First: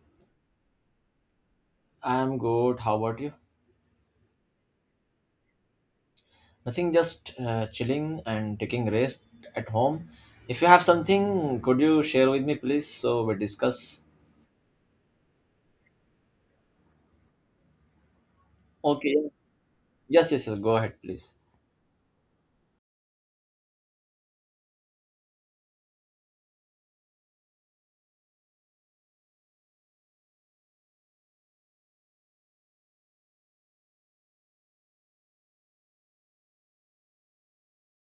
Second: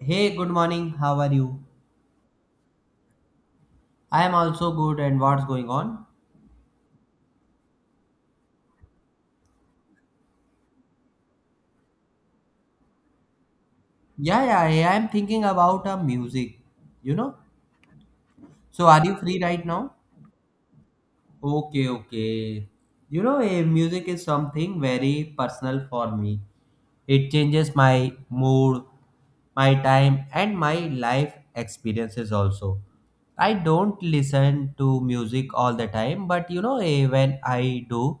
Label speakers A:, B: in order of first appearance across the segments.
A: Hey, good morning. How are you?
B: I'm good. How about you?
A: I am also good. And what's going on?
B: Nothing, just chilling and taking rest at home. If you have something, could you share with me, please, so we discuss?
A: Yeah, yeah, yeah, I am thinking about music. You know. So, are
B: Okay.
A: you free right now?
B: Yes, yes, yes. Go ahead, please.
A: Okay, okay. You know, music is something very personal for me. It changes my mood, my time, and my life experiences also. I don't listen to music all the time, but you know, when I do,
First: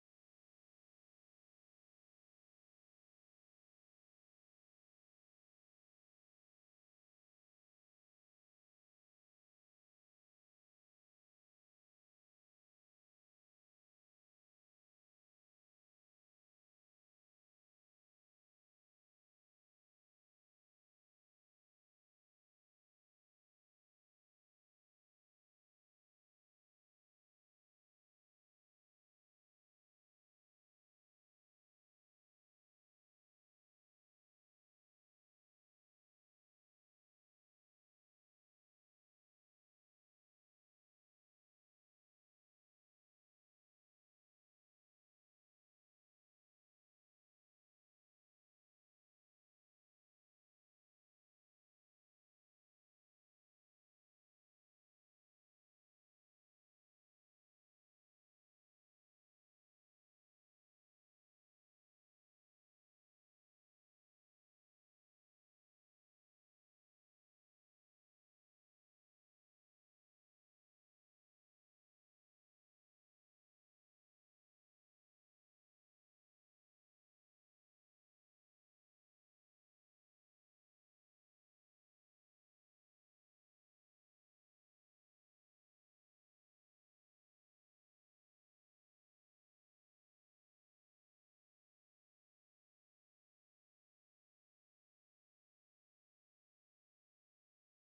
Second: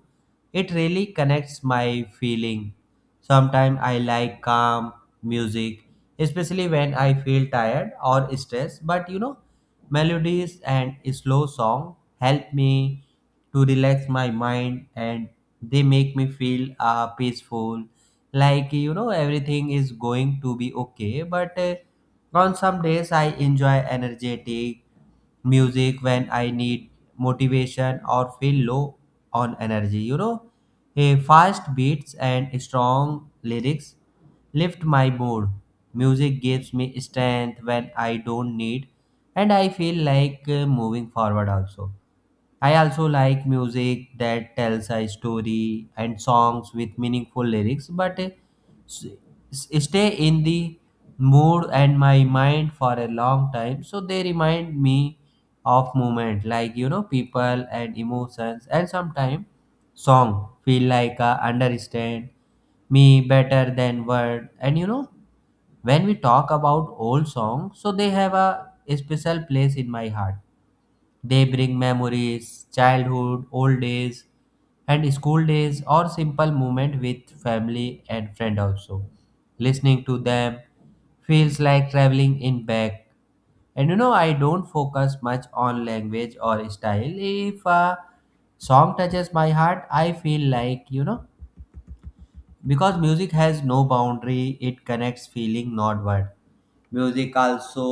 A: it really connects my feeling. Sometimes I like calm music, especially when I feel tired or stressed, but you know, melodies and slow song help me to relax my mind and they make me feel peaceful like everything is going to be okay but on some days I enjoy energetic music when I need motivation or feel low on energy. A fast beats and strong lyrics lift my mood. Music gives me strength when I don't need and I feel like moving forward also. I also like music that tells a story and songs with meaningful lyrics, but s- stay in the mood and my mind for a long time. So they remind me of moment like people and emotions, and sometimes song feel like a understand me better than word. And you know when we talk about old songs, so they have a special place in my heart. They bring memories, childhood, old days, and school days or simple moment with family and friend also. Listening to them feels like traveling in back. And you know, I don't focus much on language or style. If a song touches my heart, I feel like, because music has no boundary it connects feeling not word. Music also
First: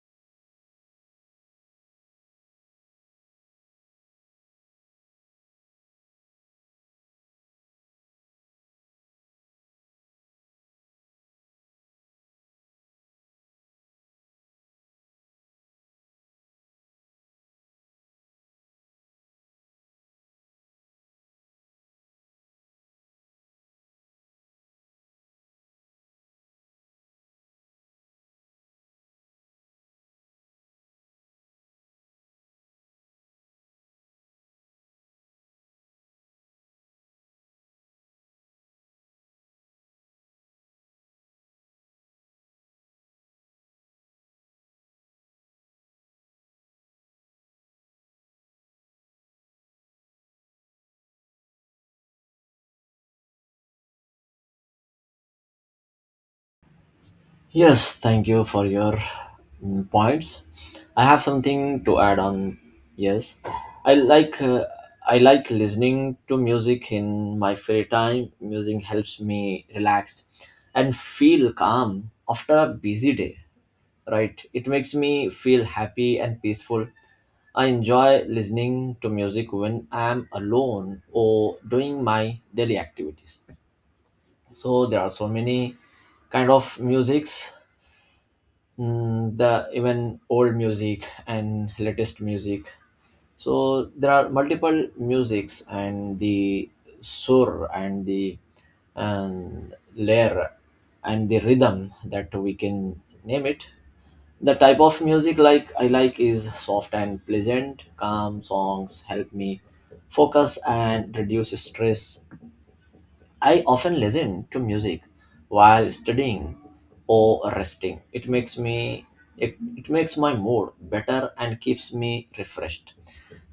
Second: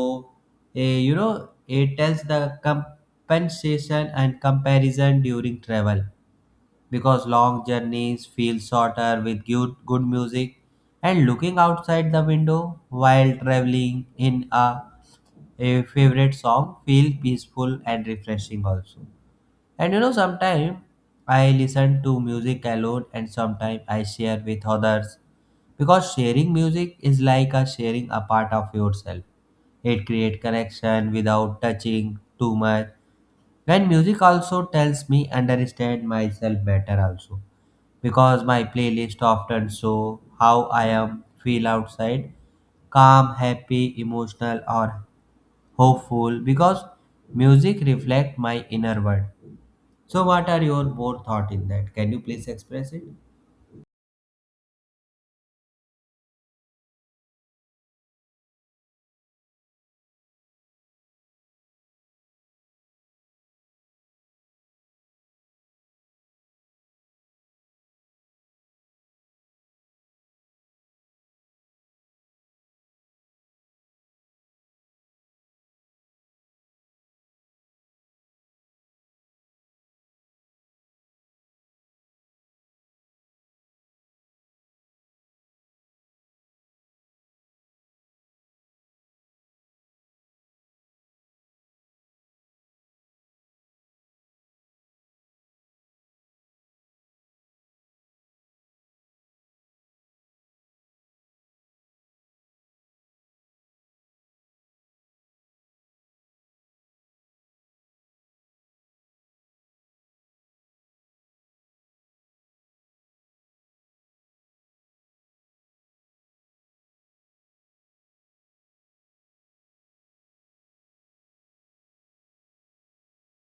A: it tells the compensation and comparison during travel because long journeys feel shorter with good music and looking outside the window while traveling in a favorite song feel peaceful and refreshing also. And you know, sometimes I listen to music alone and sometimes I share with others because sharing music is like a sharing a part of yourself. It creates connection without touching too much. And music also tells me understand myself better also because my playlist often show how I am feel outside calm, happy, emotional, or hopeful because music reflects my inner world. So, what are your more thought in that? Can you please express it?
B: Yes, thank you for your points. I have something to add on. Yes, I like uh, I like listening to music in my free time. Music helps me relax and feel calm after a busy day. Right? It makes me feel happy and peaceful. I enjoy listening to music when I'm alone or doing my daily activities. So there are so many kind of musics, the even old music and latest music. So there are multiple musics and the sur and the and layer and the rhythm that we can name it the type of music like I like is soft and pleasant. Calm songs help me focus and reduce stress. I often listen to music while studying or resting. It makes my mood better and keeps me refreshed.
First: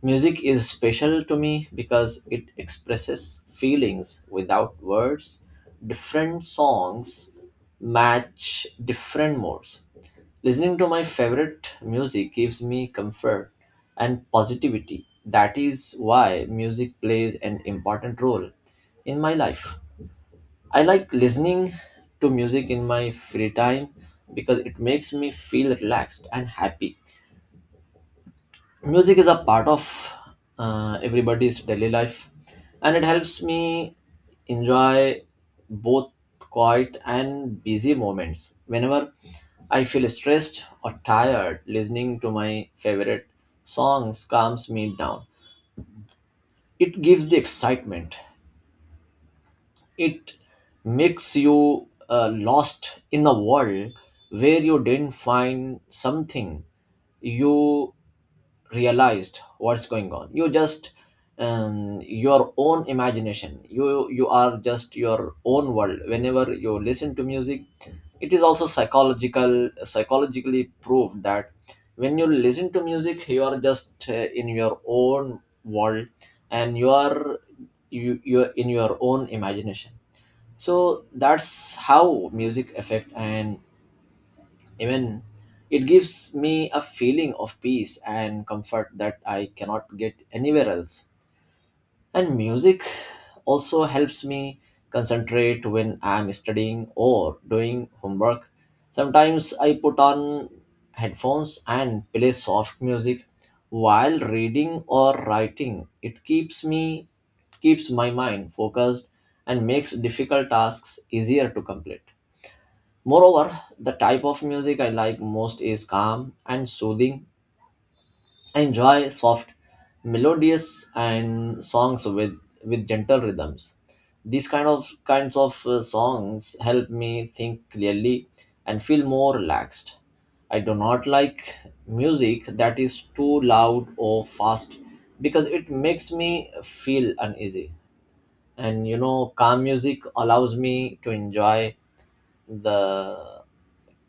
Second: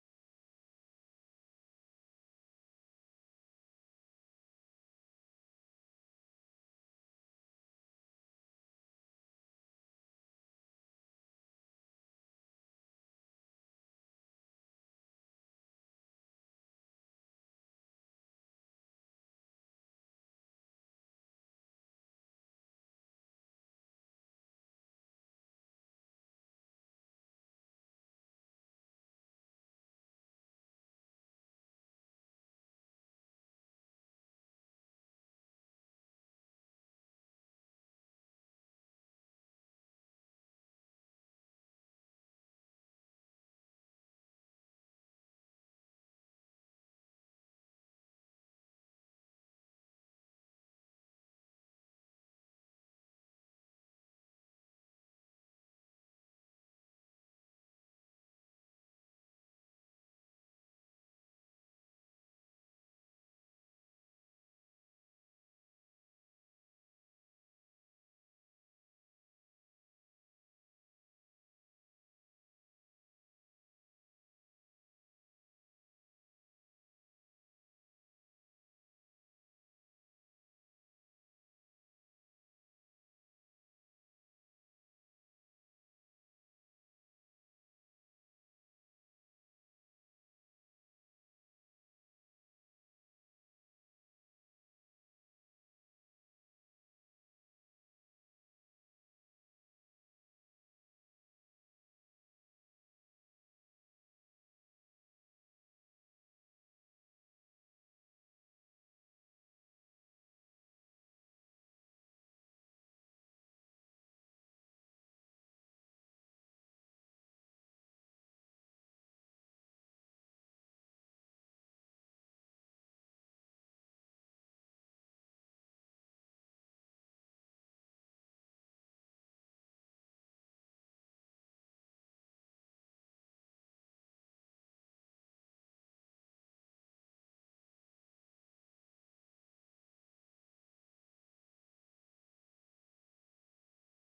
B: Music is special to me because it expresses feelings without words. Different songs match different moods. Listening to my favorite music gives me comfort and positivity. That is why music plays an important role in my life. I like listening to music in my free time because it makes me feel relaxed and happy. Music is a part of everybody's daily life, and it helps me enjoy both quiet and busy moments. Whenever I feel stressed or tired, listening to my favorite songs calms me down. It gives the excitement. It makes you lost in a world where you didn't find something, you realized what's going on. You just your own imagination, you are just your own world whenever you listen to music. It is also psychologically proved that when you listen to music, you are just in your own world, and you are you're in your own imagination. So that's how music affect, and even it gives me a feeling of peace and comfort that I cannot get anywhere else. And music also helps me concentrate when I'm studying or doing homework. Sometimes I put on headphones and play soft music while reading or writing. It keeps my mind focused and makes difficult tasks easier to complete. Moreover, the type of music I like most is calm and soothing. I enjoy soft, melodious, and songs with gentle rhythms. These kind of Kinds of songs help me think clearly and feel more relaxed. I do not like music that is too loud or fast because it makes me feel uneasy. And you know, calm music allows me to enjoy the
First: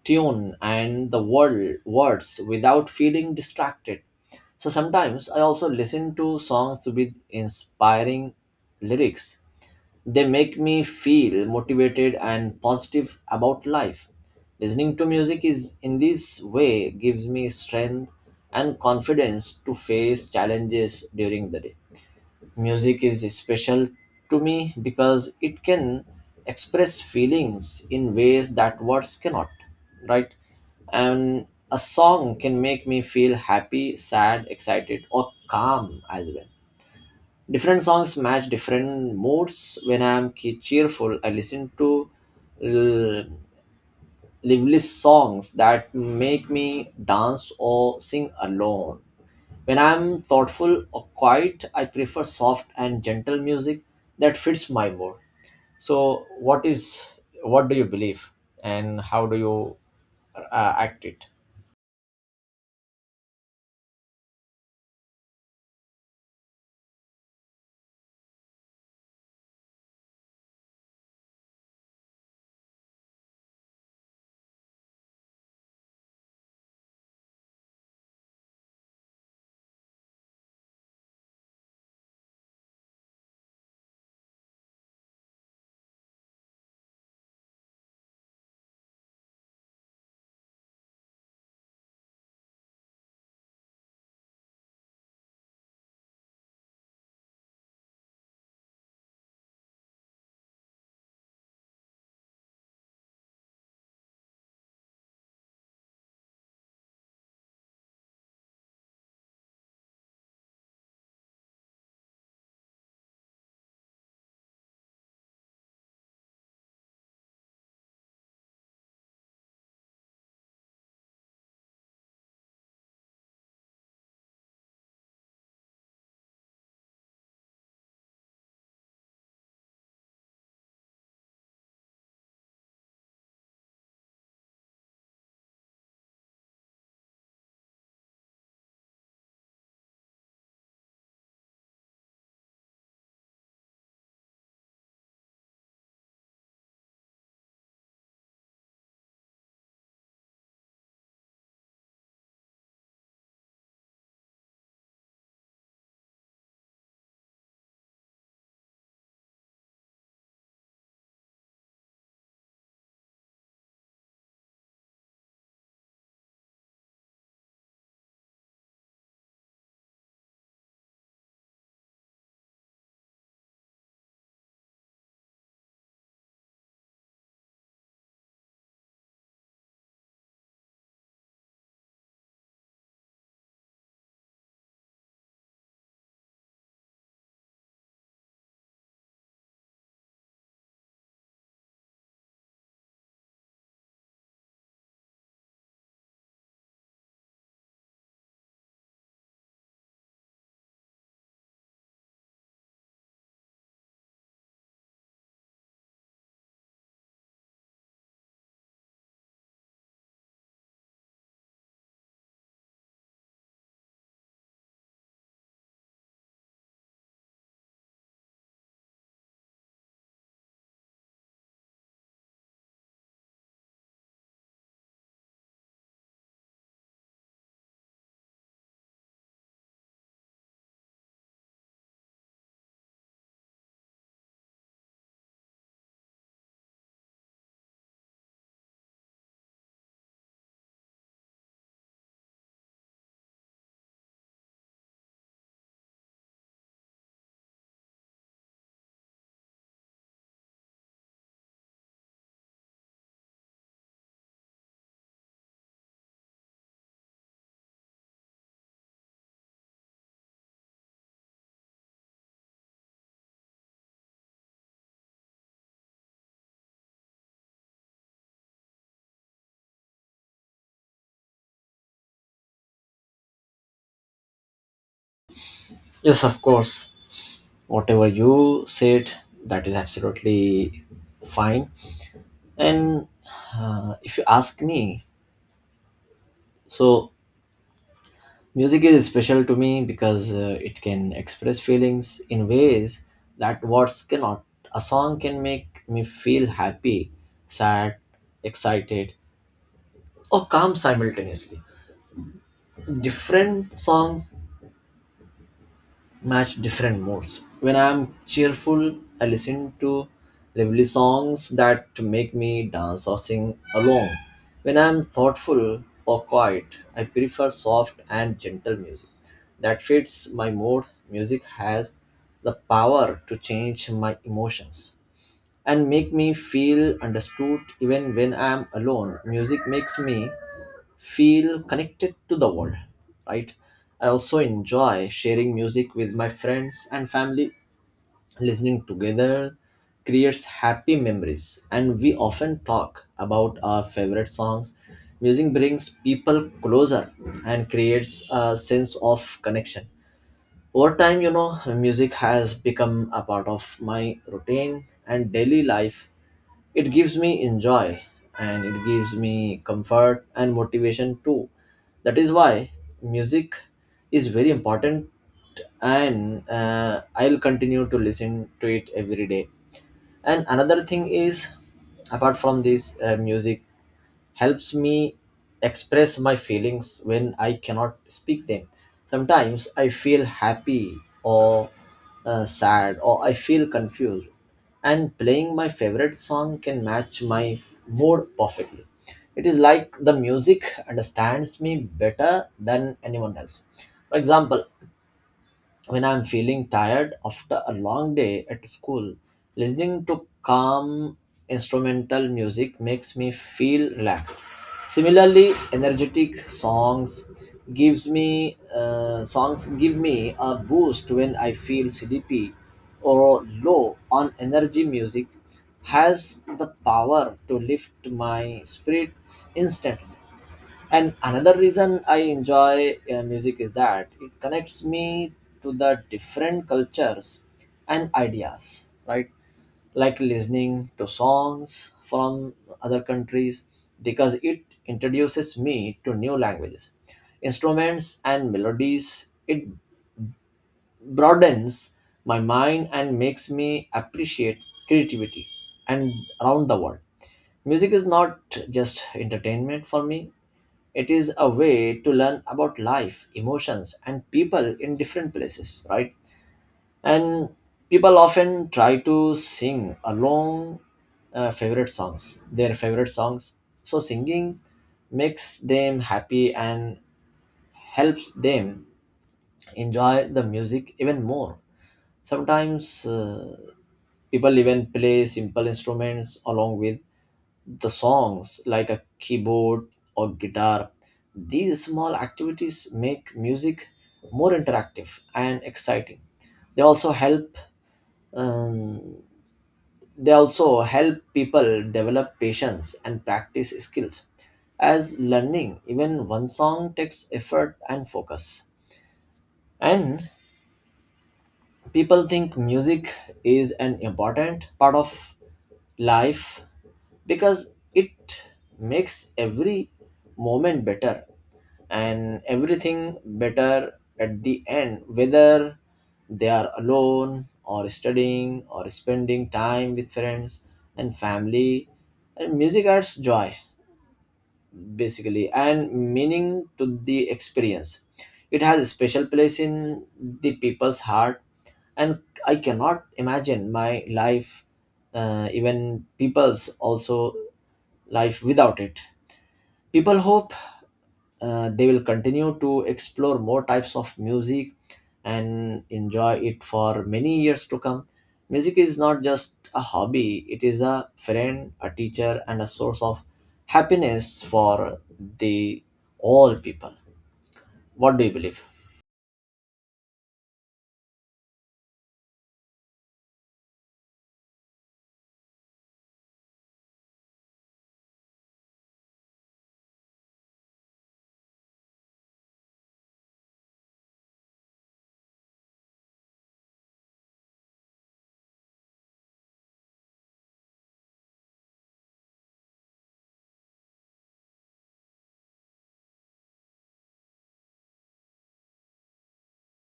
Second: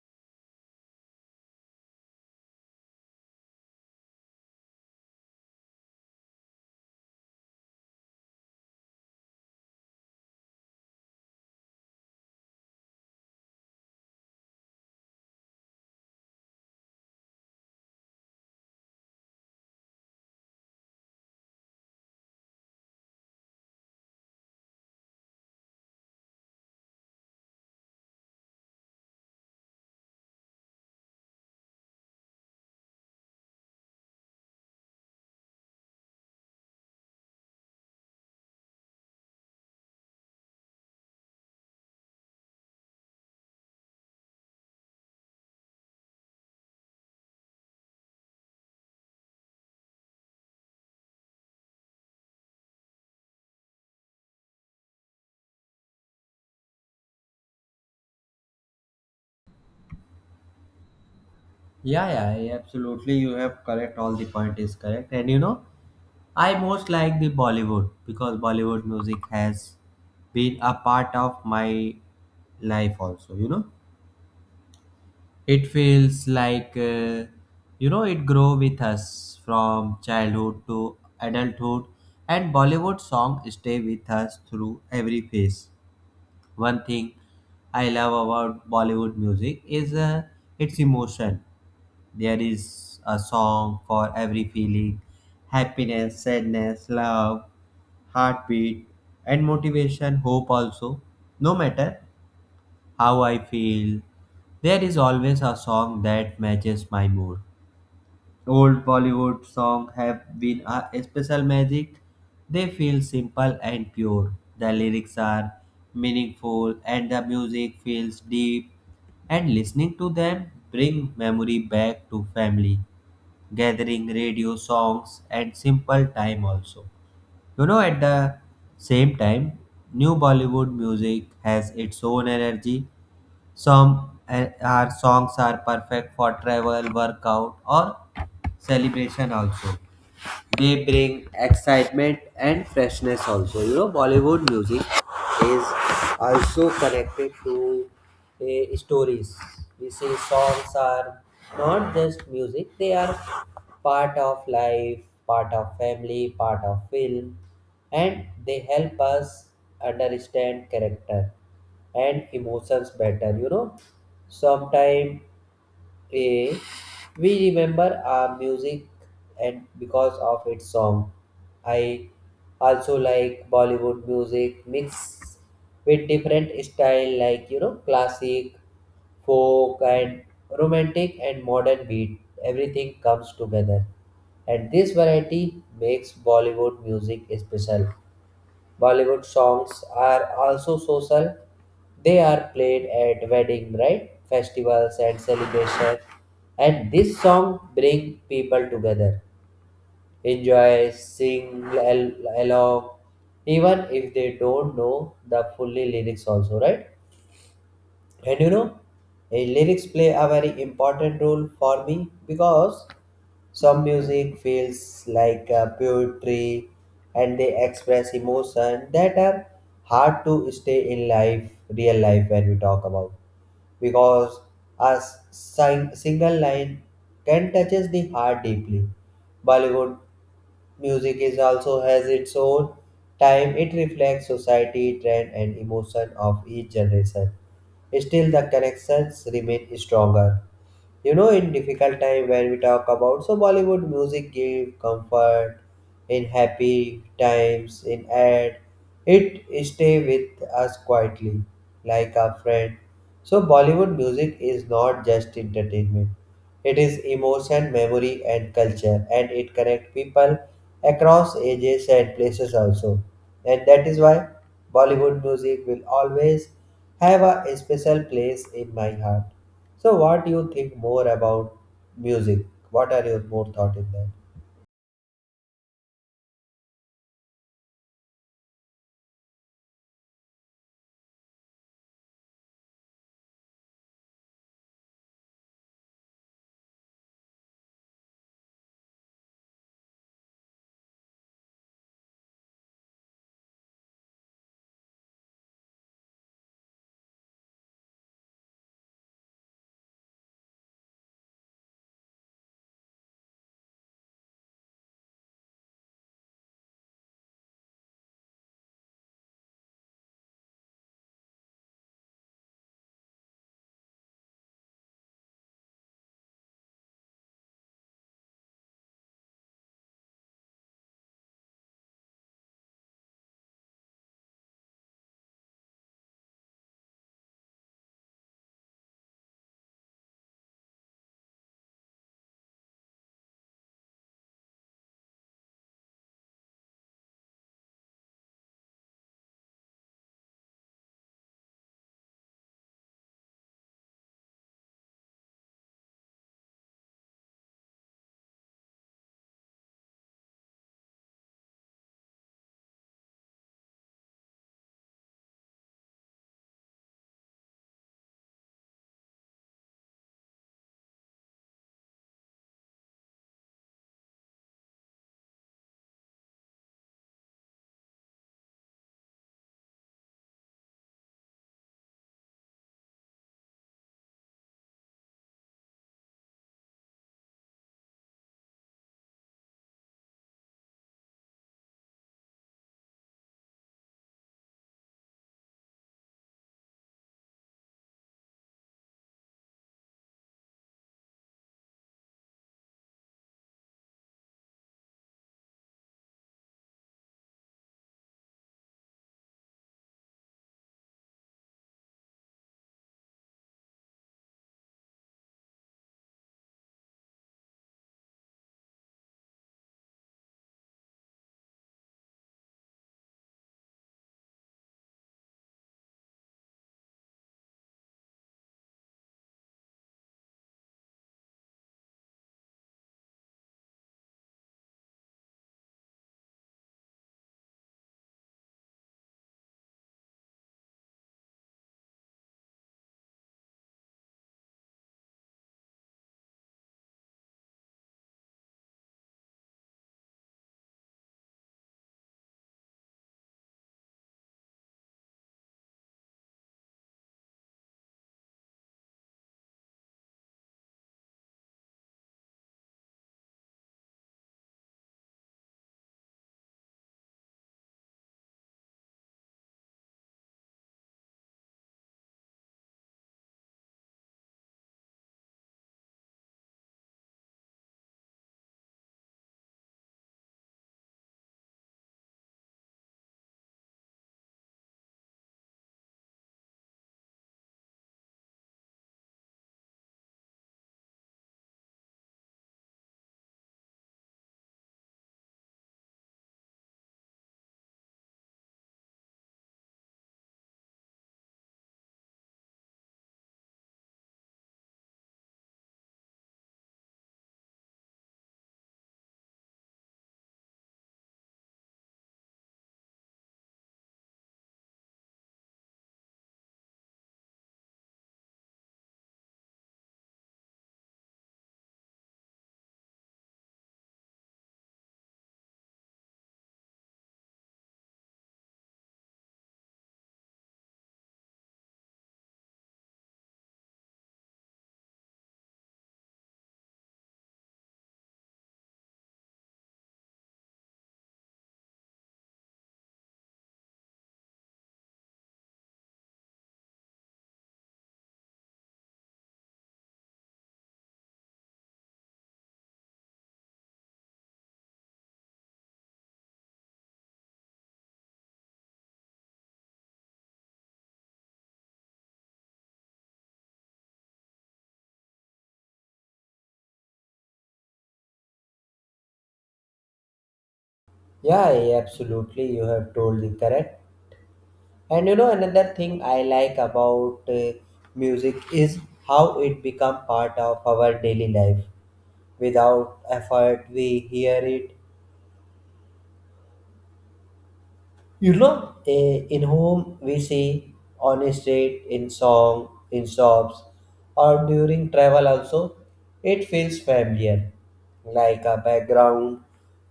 B: tune and the words without feeling distracted. So sometimes I also listen to songs with inspiring lyrics. They make me feel motivated and positive about life. Listening to music is in this way gives me strength and confidence to face challenges during the day. Music is special to me because it can express feelings in ways that words cannot, right? And a song can make me feel happy, sad, excited, or calm as well. Different songs match different moods. When I am cheerful, I listen to l- lively songs that make me dance or sing alone. When I'm thoughtful or quiet, I prefer soft and gentle music that fits my mood. So, what do you believe, and how do you act it?
A: Yeah, yeah, yeah, absolutely. You have correct. All the point is correct. And you know, I most like the Bollywood because Bollywood music has been a part of my life also. You know, it feels like it grow with us from childhood to adulthood, and Bollywood song stay with us through every phase. One thing I love about Bollywood music is its emotion. There is a song for every feeling happiness, sadness, love, heartbeat, and motivation, hope also. No matter how I feel, there is always a song that matches my mood. Old Bollywood songs have been a special magic. They feel simple and pure. The lyrics are meaningful and the music feels deep. And listening to them bring memory back to family, gathering radio songs and simple time also. You know, at the same time, new Bollywood music has its own energy. Some our songs are perfect for travel, workout, or celebration also. They bring excitement and freshness also. You know, Bollywood music is also connected to stories. We say songs are not just music, they are part of life, part of family, part of film, and they help us understand character and emotions better. You know, sometimes a. We remember our music and because of its song. I also like Bollywood music mixed with different style like you know classic, folk and romantic and modern beat. Everything comes together. And this variety makes Bollywood music special. Bollywood songs are also social. They are played at wedding, right? Festivals and celebration. And this song bring people together. Enjoy, along, even if they don't know the fully lyrics also, right? And you know, lyrics play a very important role for me because some music feels like poetry and they express emotion that are hard to stay in real life when we talk about. Because a single line can touches the heart deeply. Bollywood music is also has its own time. It reflects society, trend, and emotion of each generation. Still, the connections remain stronger. You know, in difficult time when we talk about so Bollywood music give comfort in happy times in ad it stay with us quietly like a friend. So Bollywood music is not just entertainment, it is emotion memory and culture and it connect people across ages and places also. And that is why Bollywood music will always have a special place in my heart. So, what do you think more about music? What are your more thought in that?
B: Yes, of course. Whatever you said, that is absolutely fine. And if you ask me, so music is special to me because it can express feelings in ways that words cannot. A song can make me feel happy, sad, excited, or calm simultaneously. Different songs match different moods. When I'm cheerful, I listen to lively songs that make me dance or sing along. When I'm thoughtful or quiet, I prefer soft and gentle music that fits my mood. Music has the power to change my emotions and make me feel understood even when I'm alone. Music makes me feel connected to the world, right? I also enjoy sharing music with my friends and family. Listening together creates happy memories, and we often talk about our favorite songs. Music brings people closer and creates a sense of connection. Over time, you know, music has become a part of my routine and daily life. It gives me enjoy, and it gives me comfort and motivation too. That is why music is very important, and I'll continue to listen to it every day. And another thing is, apart from this music, helps me express my feelings when I cannot speak them. Sometimes I feel happy or sad, or I feel confused, and playing my favorite song can match my mood perfectly. It is like the music understands me better than anyone else. For example, when I'm feeling tired after a long day at school, listening to calm instrumental music makes me feel relaxed. Similarly, energetic songs gives me songs give me a boost when I feel sleepy or low on energy. Music has the power to lift my spirits instantly. And another reason I enjoy music is that it connects me to the different cultures and ideas, right? Like listening to songs from other countries because it introduces me to new languages, instruments, and melodies. It broadens my mind and makes me appreciate creativity and around the world. Music is not just entertainment for me, it is a way to learn about life, emotions, and people in different places, right? And people often try to sing along their favorite songs. So singing makes them happy and helps them enjoy the music even more. Sometimes people even play simple instruments along with the songs like a keyboard or guitar. These small activities make music more interactive and exciting. They also help um, they also help people develop patience and practice skills as learning even one song takes effort and focus. And people think music is an important part of life because it makes every moment better and everything better at the end, whether they are alone or studying or spending time with friends and family. And music adds joy basically and meaning to the experience. It has a special place in the people's heart, and I cannot imagine my life, even people's also life without it. People hope they will continue to explore more types of music and enjoy it for many years to come. Music is not just a hobby, it is a friend, a teacher, and a source of happiness for the all people. What do you believe?
A: Yeah, yeah, absolutely. You have told the correct. And you know, another thing I like about music is how it become part of our daily life. Without effort, we hear it. You know, in whom we see on a street, in song, in shops, or during travel also, it feels familiar, like a background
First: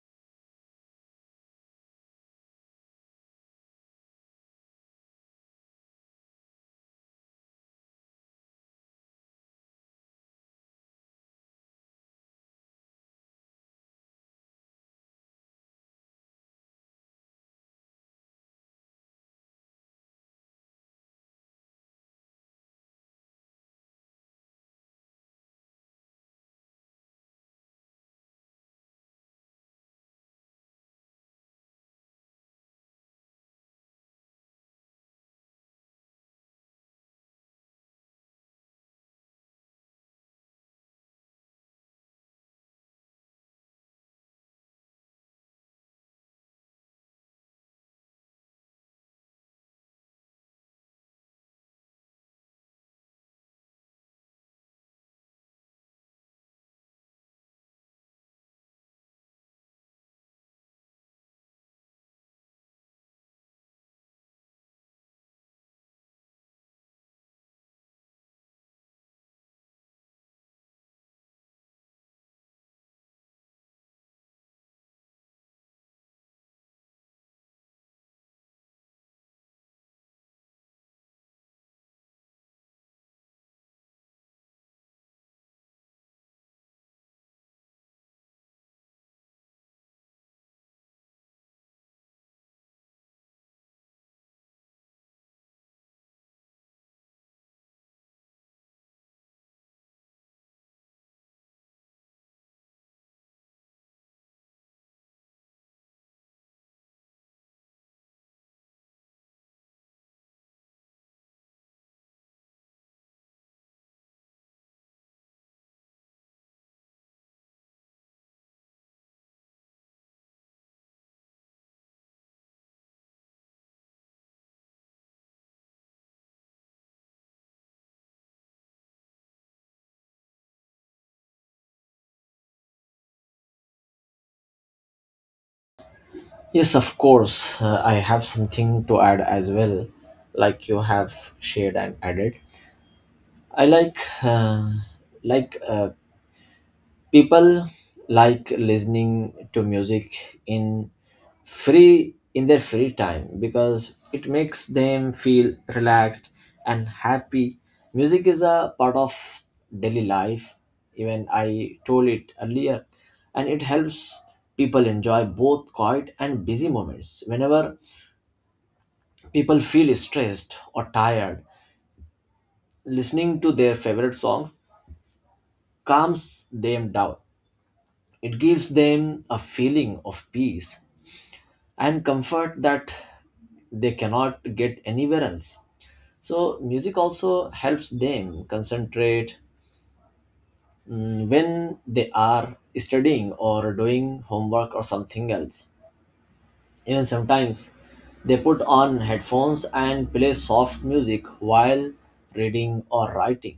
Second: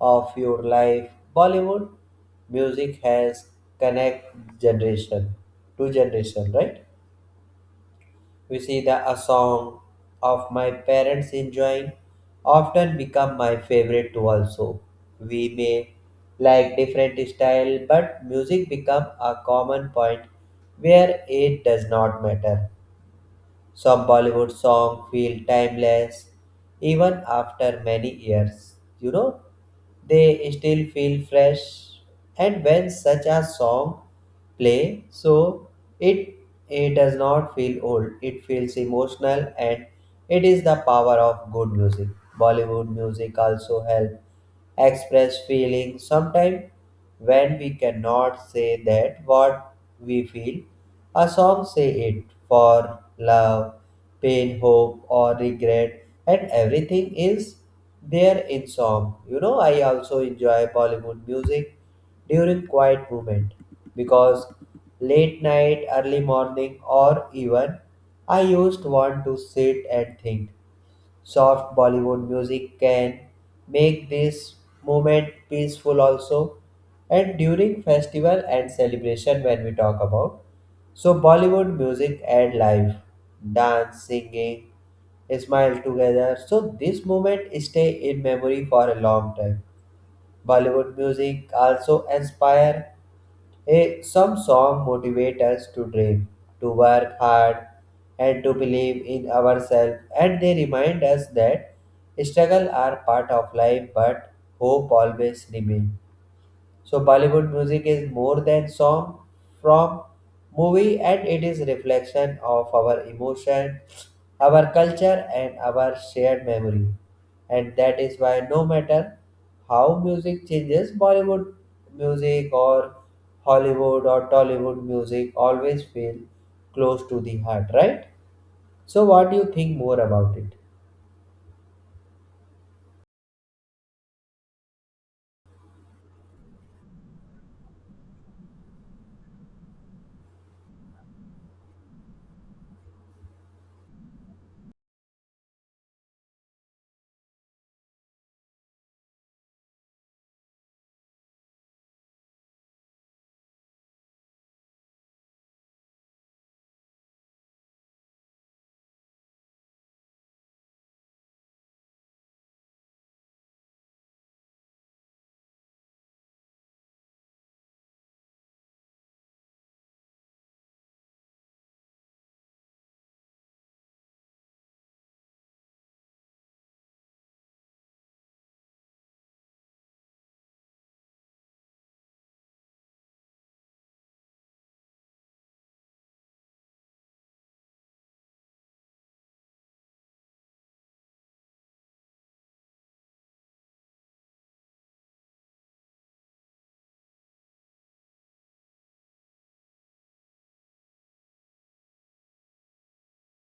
A: of your life. Bollywood music has connect generation to generation, right? You see, the a song of my parents enjoying often become my favorite too also. We may like different style, but music become a common point where it does not matter. Some Bollywood songs feel timeless even after many years. You know, they still feel fresh. And when such a song play, so it it does not feel old. It feels emotional, and it is the power of good music. Bollywood music also help express feelings. Sometimes when we cannot say that what we feel. A song say it for love, pain, hope, or regret, and everything is there in song. You know, I also enjoy Bollywood music during quiet moment because late night, early morning, or even I used want to sit and think soft Bollywood music can make this moment peaceful also. And during festival and celebration when we talk about so Bollywood music and life, dance, singing, smile together. So this moment stay in memory for a long time. Bollywood music also inspire a some song motivate us to dream, to work hard, and to believe in ourselves. And they remind us that struggle are part of life, but hope always remains. So Bollywood music is more than song from movie and it is reflection of our emotion, our culture and our shared memory. And that is why no matter how music changes, Bollywood music or Hollywood or Tollywood music always feel close to the heart, right? So what do you think more about it?
B: Yes, of course. I have something to add as well, like you have shared and added. I like like uh, people like listening to music in free in their free time because it makes them feel relaxed and happy. Music is a part of daily life, even I told it earlier, and it helps people enjoy both quiet and busy moments. Whenever people feel stressed or tired, listening to their favorite songs calms them down. It gives them a feeling of peace and comfort that they cannot get anywhere else. So, music also helps them concentrate, when they are studying or doing homework or something else. Even sometimes they put on headphones and play soft music while reading or writing.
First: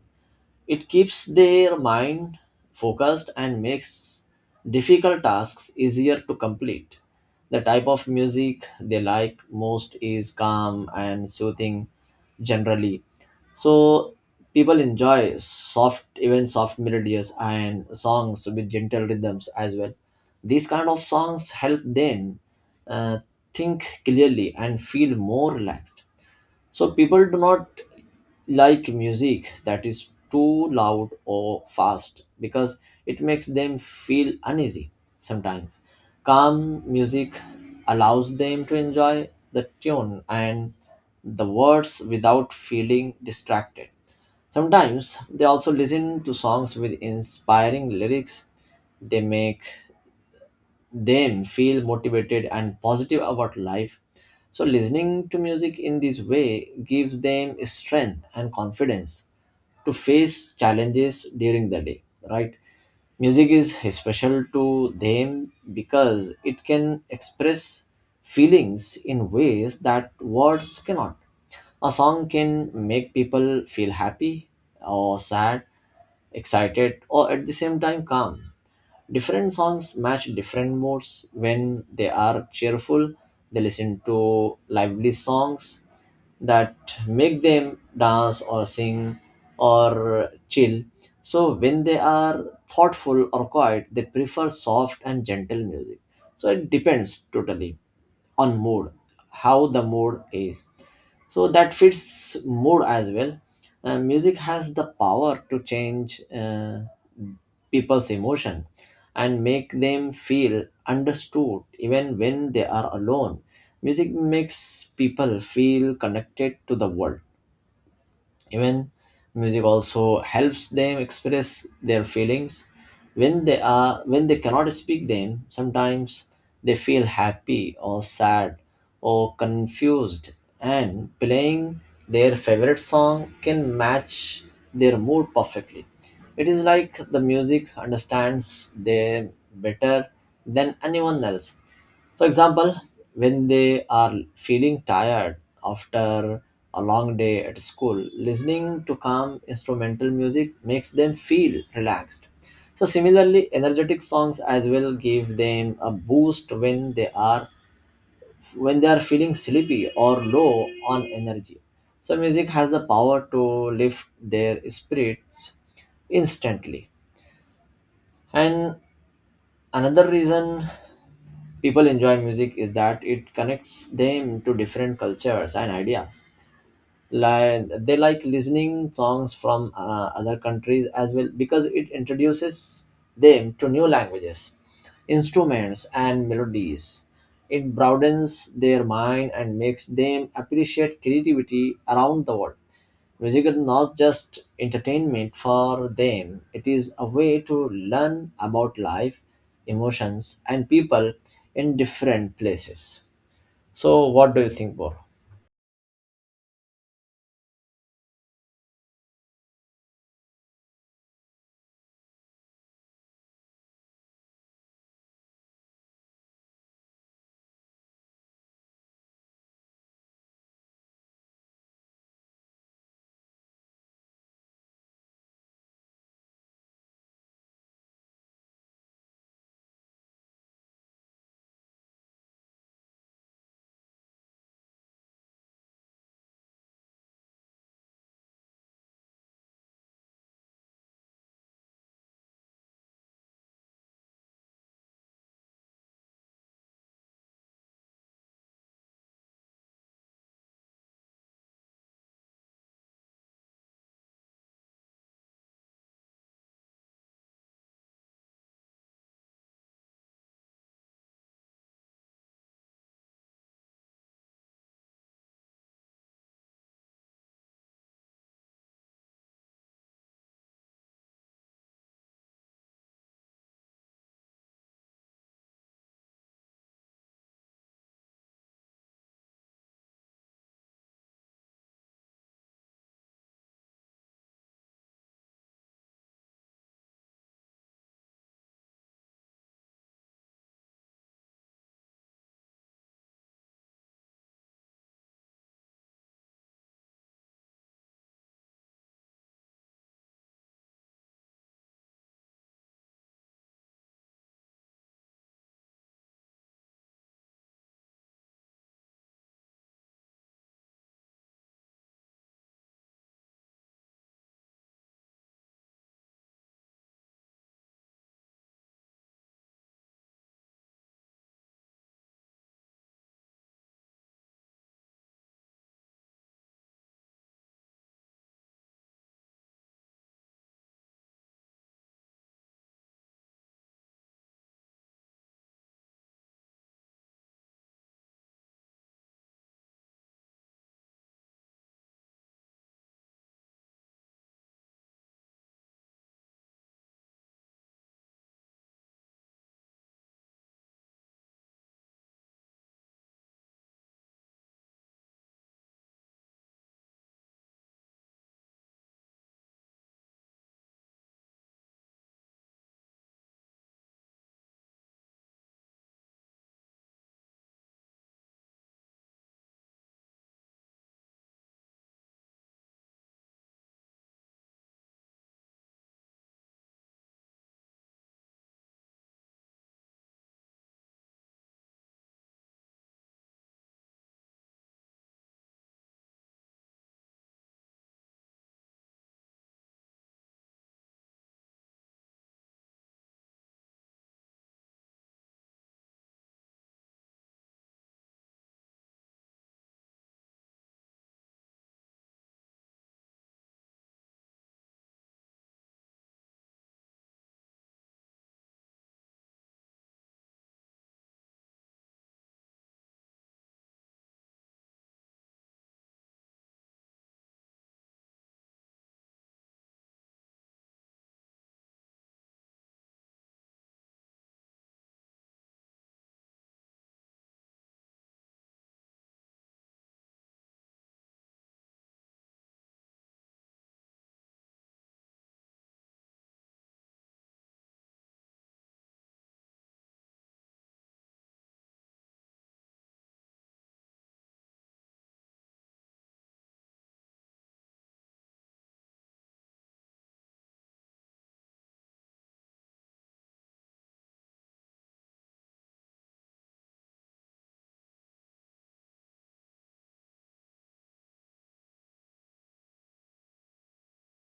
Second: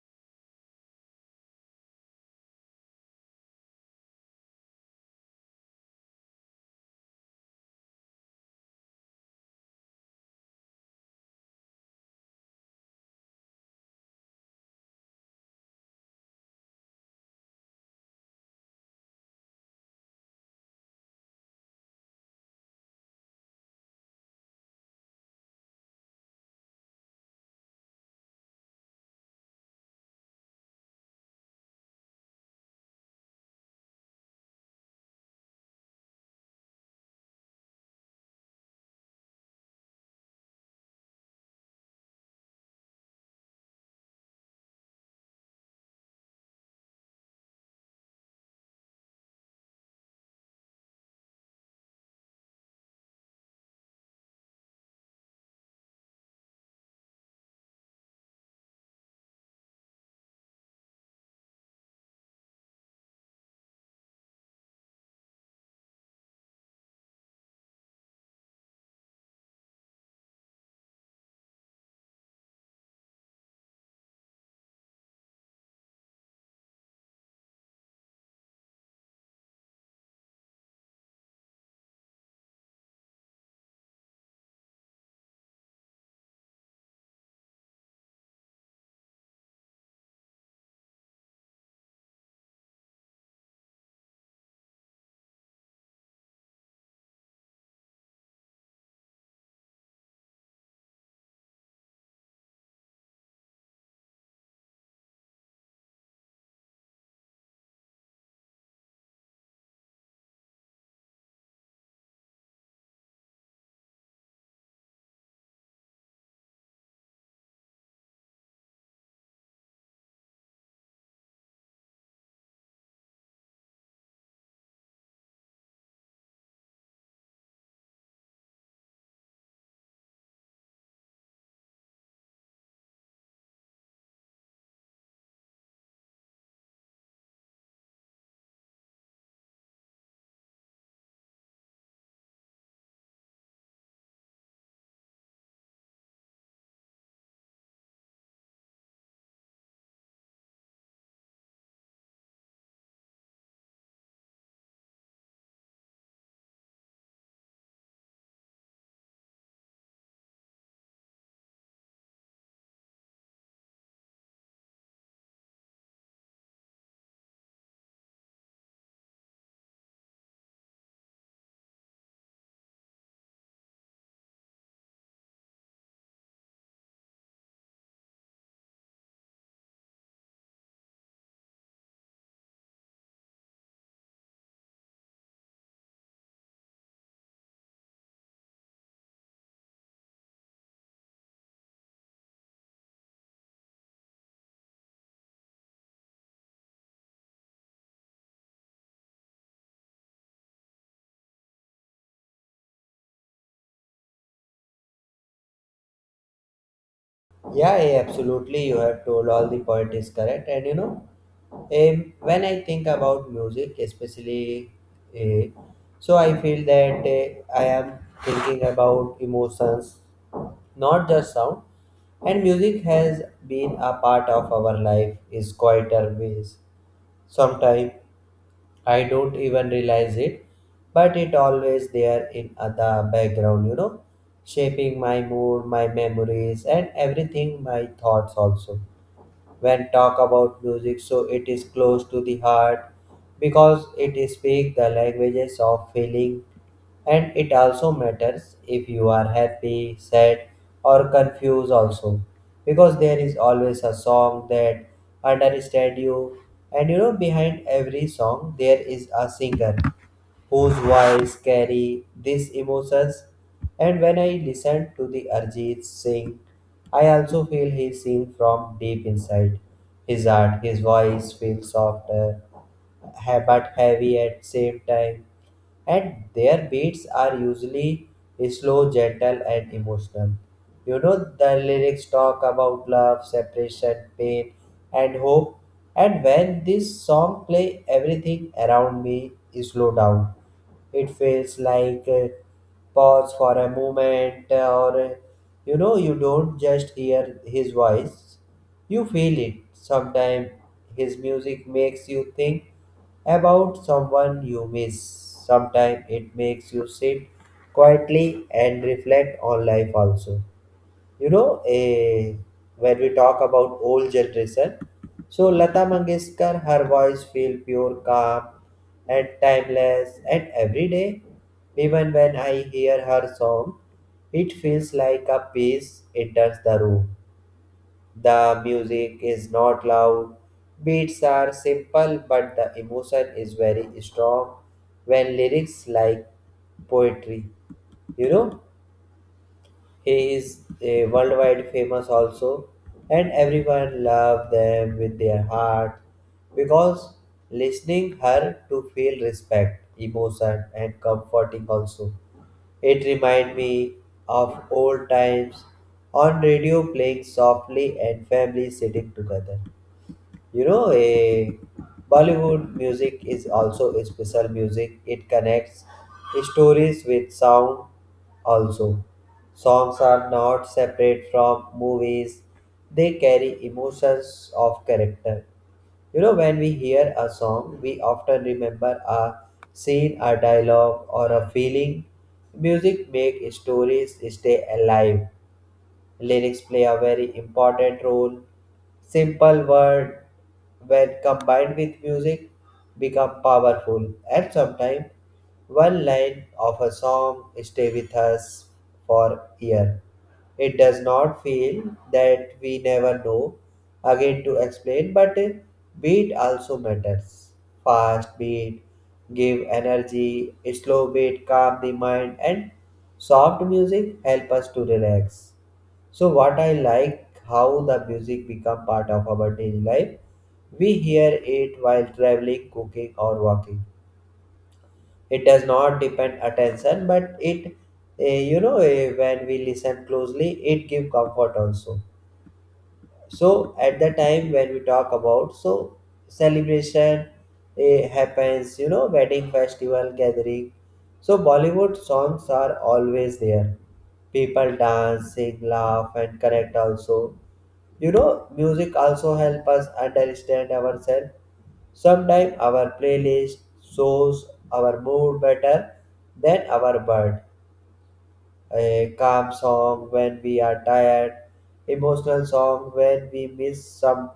B: It keeps their mind focused and makes difficult tasks easier to complete. The type of music they like most is calm and soothing generally. So people enjoy soft, even soft melodies and songs with gentle rhythms as well. These kind of songs help them uh, think clearly and feel more relaxed. So people do not like music that is too loud or fast because it makes them feel uneasy sometimes. Calm music allows them to enjoy the tune and the words without feeling distracted. Sometimes they also listen to songs with inspiring lyrics. They make then feel motivated and positive about life. So, listening to music in this way gives them strength and confidence to face challenges during the day, right? Music is special to them because it can express feelings in ways that words cannot. A song can make people feel happy or sad, excited, or at the same time calm. Different songs match different moods. When they are cheerful, they listen to lively songs that make them dance or sing or chill. So when they are thoughtful or quiet, they prefer soft and gentle music. So it depends totally on mood, how the mood is, so that fits mood as well. Music has the power to change uh, people's emotion and make them feel understood even when they are alone. Music makes people feel connected to the world. Even music also helps them express their feelings when they are when they cannot speak them. Sometimes they feel happy or sad or confused, and playing their favorite song can match their mood perfectly. It is like the music understands them better than anyone else. For example, when they are feeling tired after a long day at school, listening to calm instrumental music makes them feel relaxed. So, similarly, energetic songs as well give them a boost when they are feeling sleepy or low on energy. So, music has the power to lift their spirits instantly. And another reason people enjoy music is that it connects them to different cultures and ideas, like they like listening songs from other countries as well because it introduces them to new languages, instruments, and melodies. It broadens their mind and makes them appreciate creativity around the world. Music is not just entertainment for them, it is a way to learn about life, emotions, and people in different places. So what do you think, Bor?
A: Yeah, yeah, absolutely. You have told all the point is correct. And you know, when I think about music, especially, uh, so I feel that I am thinking about emotions, not just sound. And music has been a part of our life is quieter ways. Sometimes I don't even realize it, but it always there in the background, you know, shaping my mood, my memories, and everything, my thoughts also. When talk about music so it is close to the heart because it speaks the languages of feeling and it also matters if you are happy sad or confused also because there is always a song that understand you. And you know behind every song there is a singer whose voice carry these emotions. And when I listen to the Arjit Singh, I also feel he seen from deep inside his heart. His voice feels softer, but heavy at same time and their beats are usually slow, gentle, and emotional. You know, the lyrics talk about love, separation, pain, and hope. And when this song play, everything around me is slow down. It feels like pause for a moment, or you know, you don't just hear his voice. You feel it. Sometimes his music makes you think about someone you miss. Sometimes it makes you sit quietly and reflect on life also. You know, when we talk about old generation, so Lata Mangeshkar, her voice feel pure, calm, and timeless, and every day, even when I hear her song, it feels like a peace enters the room. The music is not loud, beats are simple, but the emotion is very strong when lyrics like poetry, you know. He is a worldwide famous also, and everyone love them with their heart because listening her to feel respect, emotion, and comforting also. It remind me of old times on radio playing softly and family sitting together. You know, a Bollywood music is also a special music. It connects stories with sound also. Songs are not separate from movies. They carry emotions of character. You know, when we hear a song, we often remember a scene, a dialogue, or a feeling. Music makes stories stay alive. Lyrics play a very important role. Simple words, when combined with music, become powerful, and sometimes one line of a song stay with us for year. It does not feel that we never know again to explain, but beat also matters. Fast beat give energy, slow beat calm the mind, and soft music help us to relax. So what I like how the music become part of our daily life. We hear it while traveling, cooking, or walking. It does not depend attention, but it, when we listen closely, it give comfort also. So at the time when we talk about so celebration happens, you know, wedding, festival, gathering. So Bollywood songs are always there. People dance, sing, laugh, and connect also. You know, music also help us understand ourselves. Sometimes our playlist shows our mood better than our bird. A calm song when we are tired, emotional song when we miss someone,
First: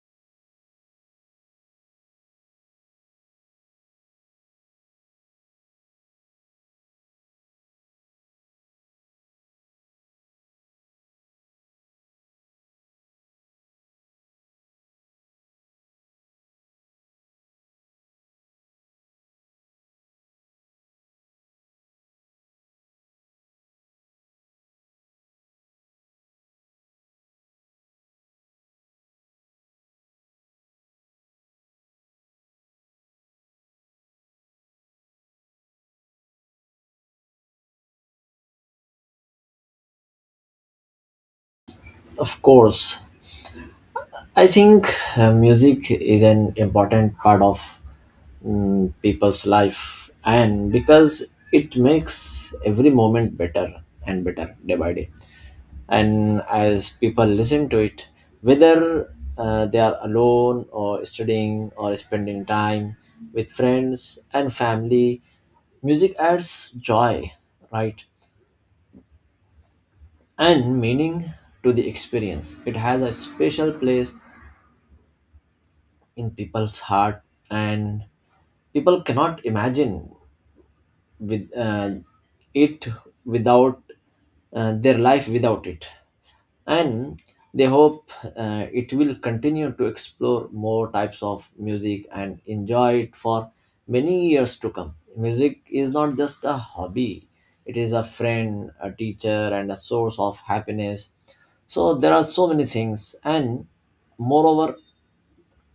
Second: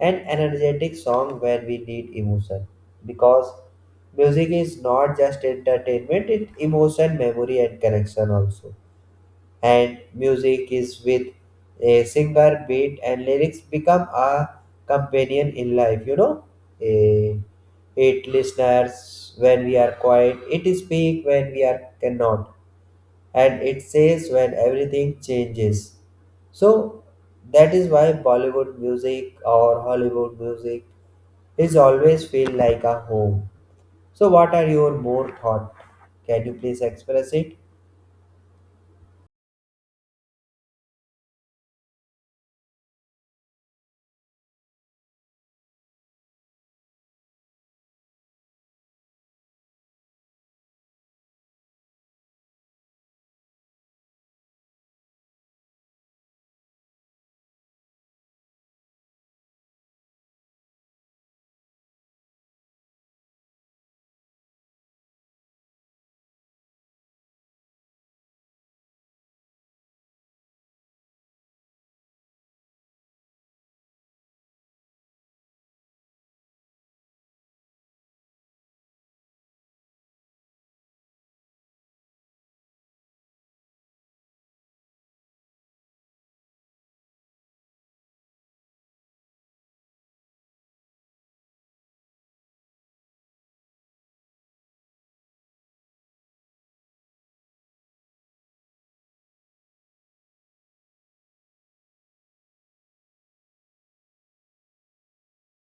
A: and energetic song when we need emotion. Because music is not just entertainment, it emotion, memory, and connection also. And music is with a singer beat and lyrics become a companion in life. You know, Eh, it listeners when we are quiet it speaks when we are cannot and it says when everything changes. So that is why Bollywood music or Hollywood music is always feel like a home. So what are your more thought? Can you please express it?
B: Of course. I think music is an important part of people's life, and because it makes every moment better and better day by day. And as people listen to it, whether they are alone or studying or spending time with friends and family, music adds joy, right, and meaning to the experience. It has a special place in people's heart, and people cannot imagine with it without their life without it. And they hope it will continue to explore more types of music and enjoy it for many years to come. Music is not just a hobby, it is a friend, a teacher, and a source of happiness. So there are so many things. And moreover,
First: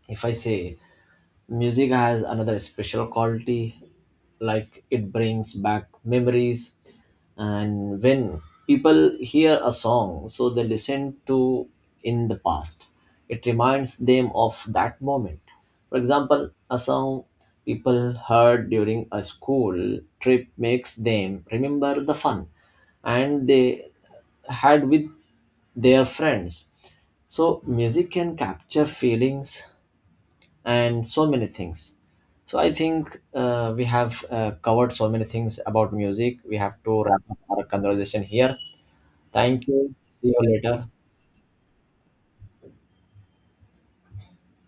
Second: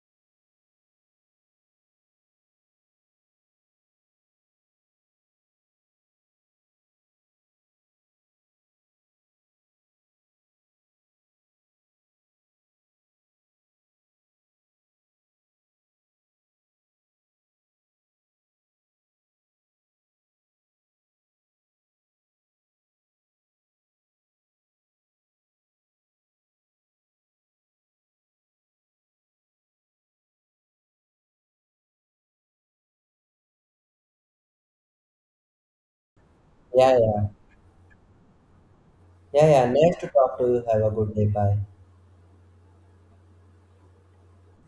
B: if I say, music has another special quality, like it brings back memories, and when people hear a song so they listen to in the past, it reminds them of that moment. For example, a song people heard during a school trip makes them remember the fun and they had with their friends. So music can capture feelings and so many things. So I think we have covered so many things about music. We have
A: Yeah,
B: to wrap
A: yeah.
B: up our conversation here.
A: Yeah,
B: Thank
A: yeah.
B: you.
A: Nice to
B: See you
A: talk to you. Have
B: later.
A: a good day. Bye.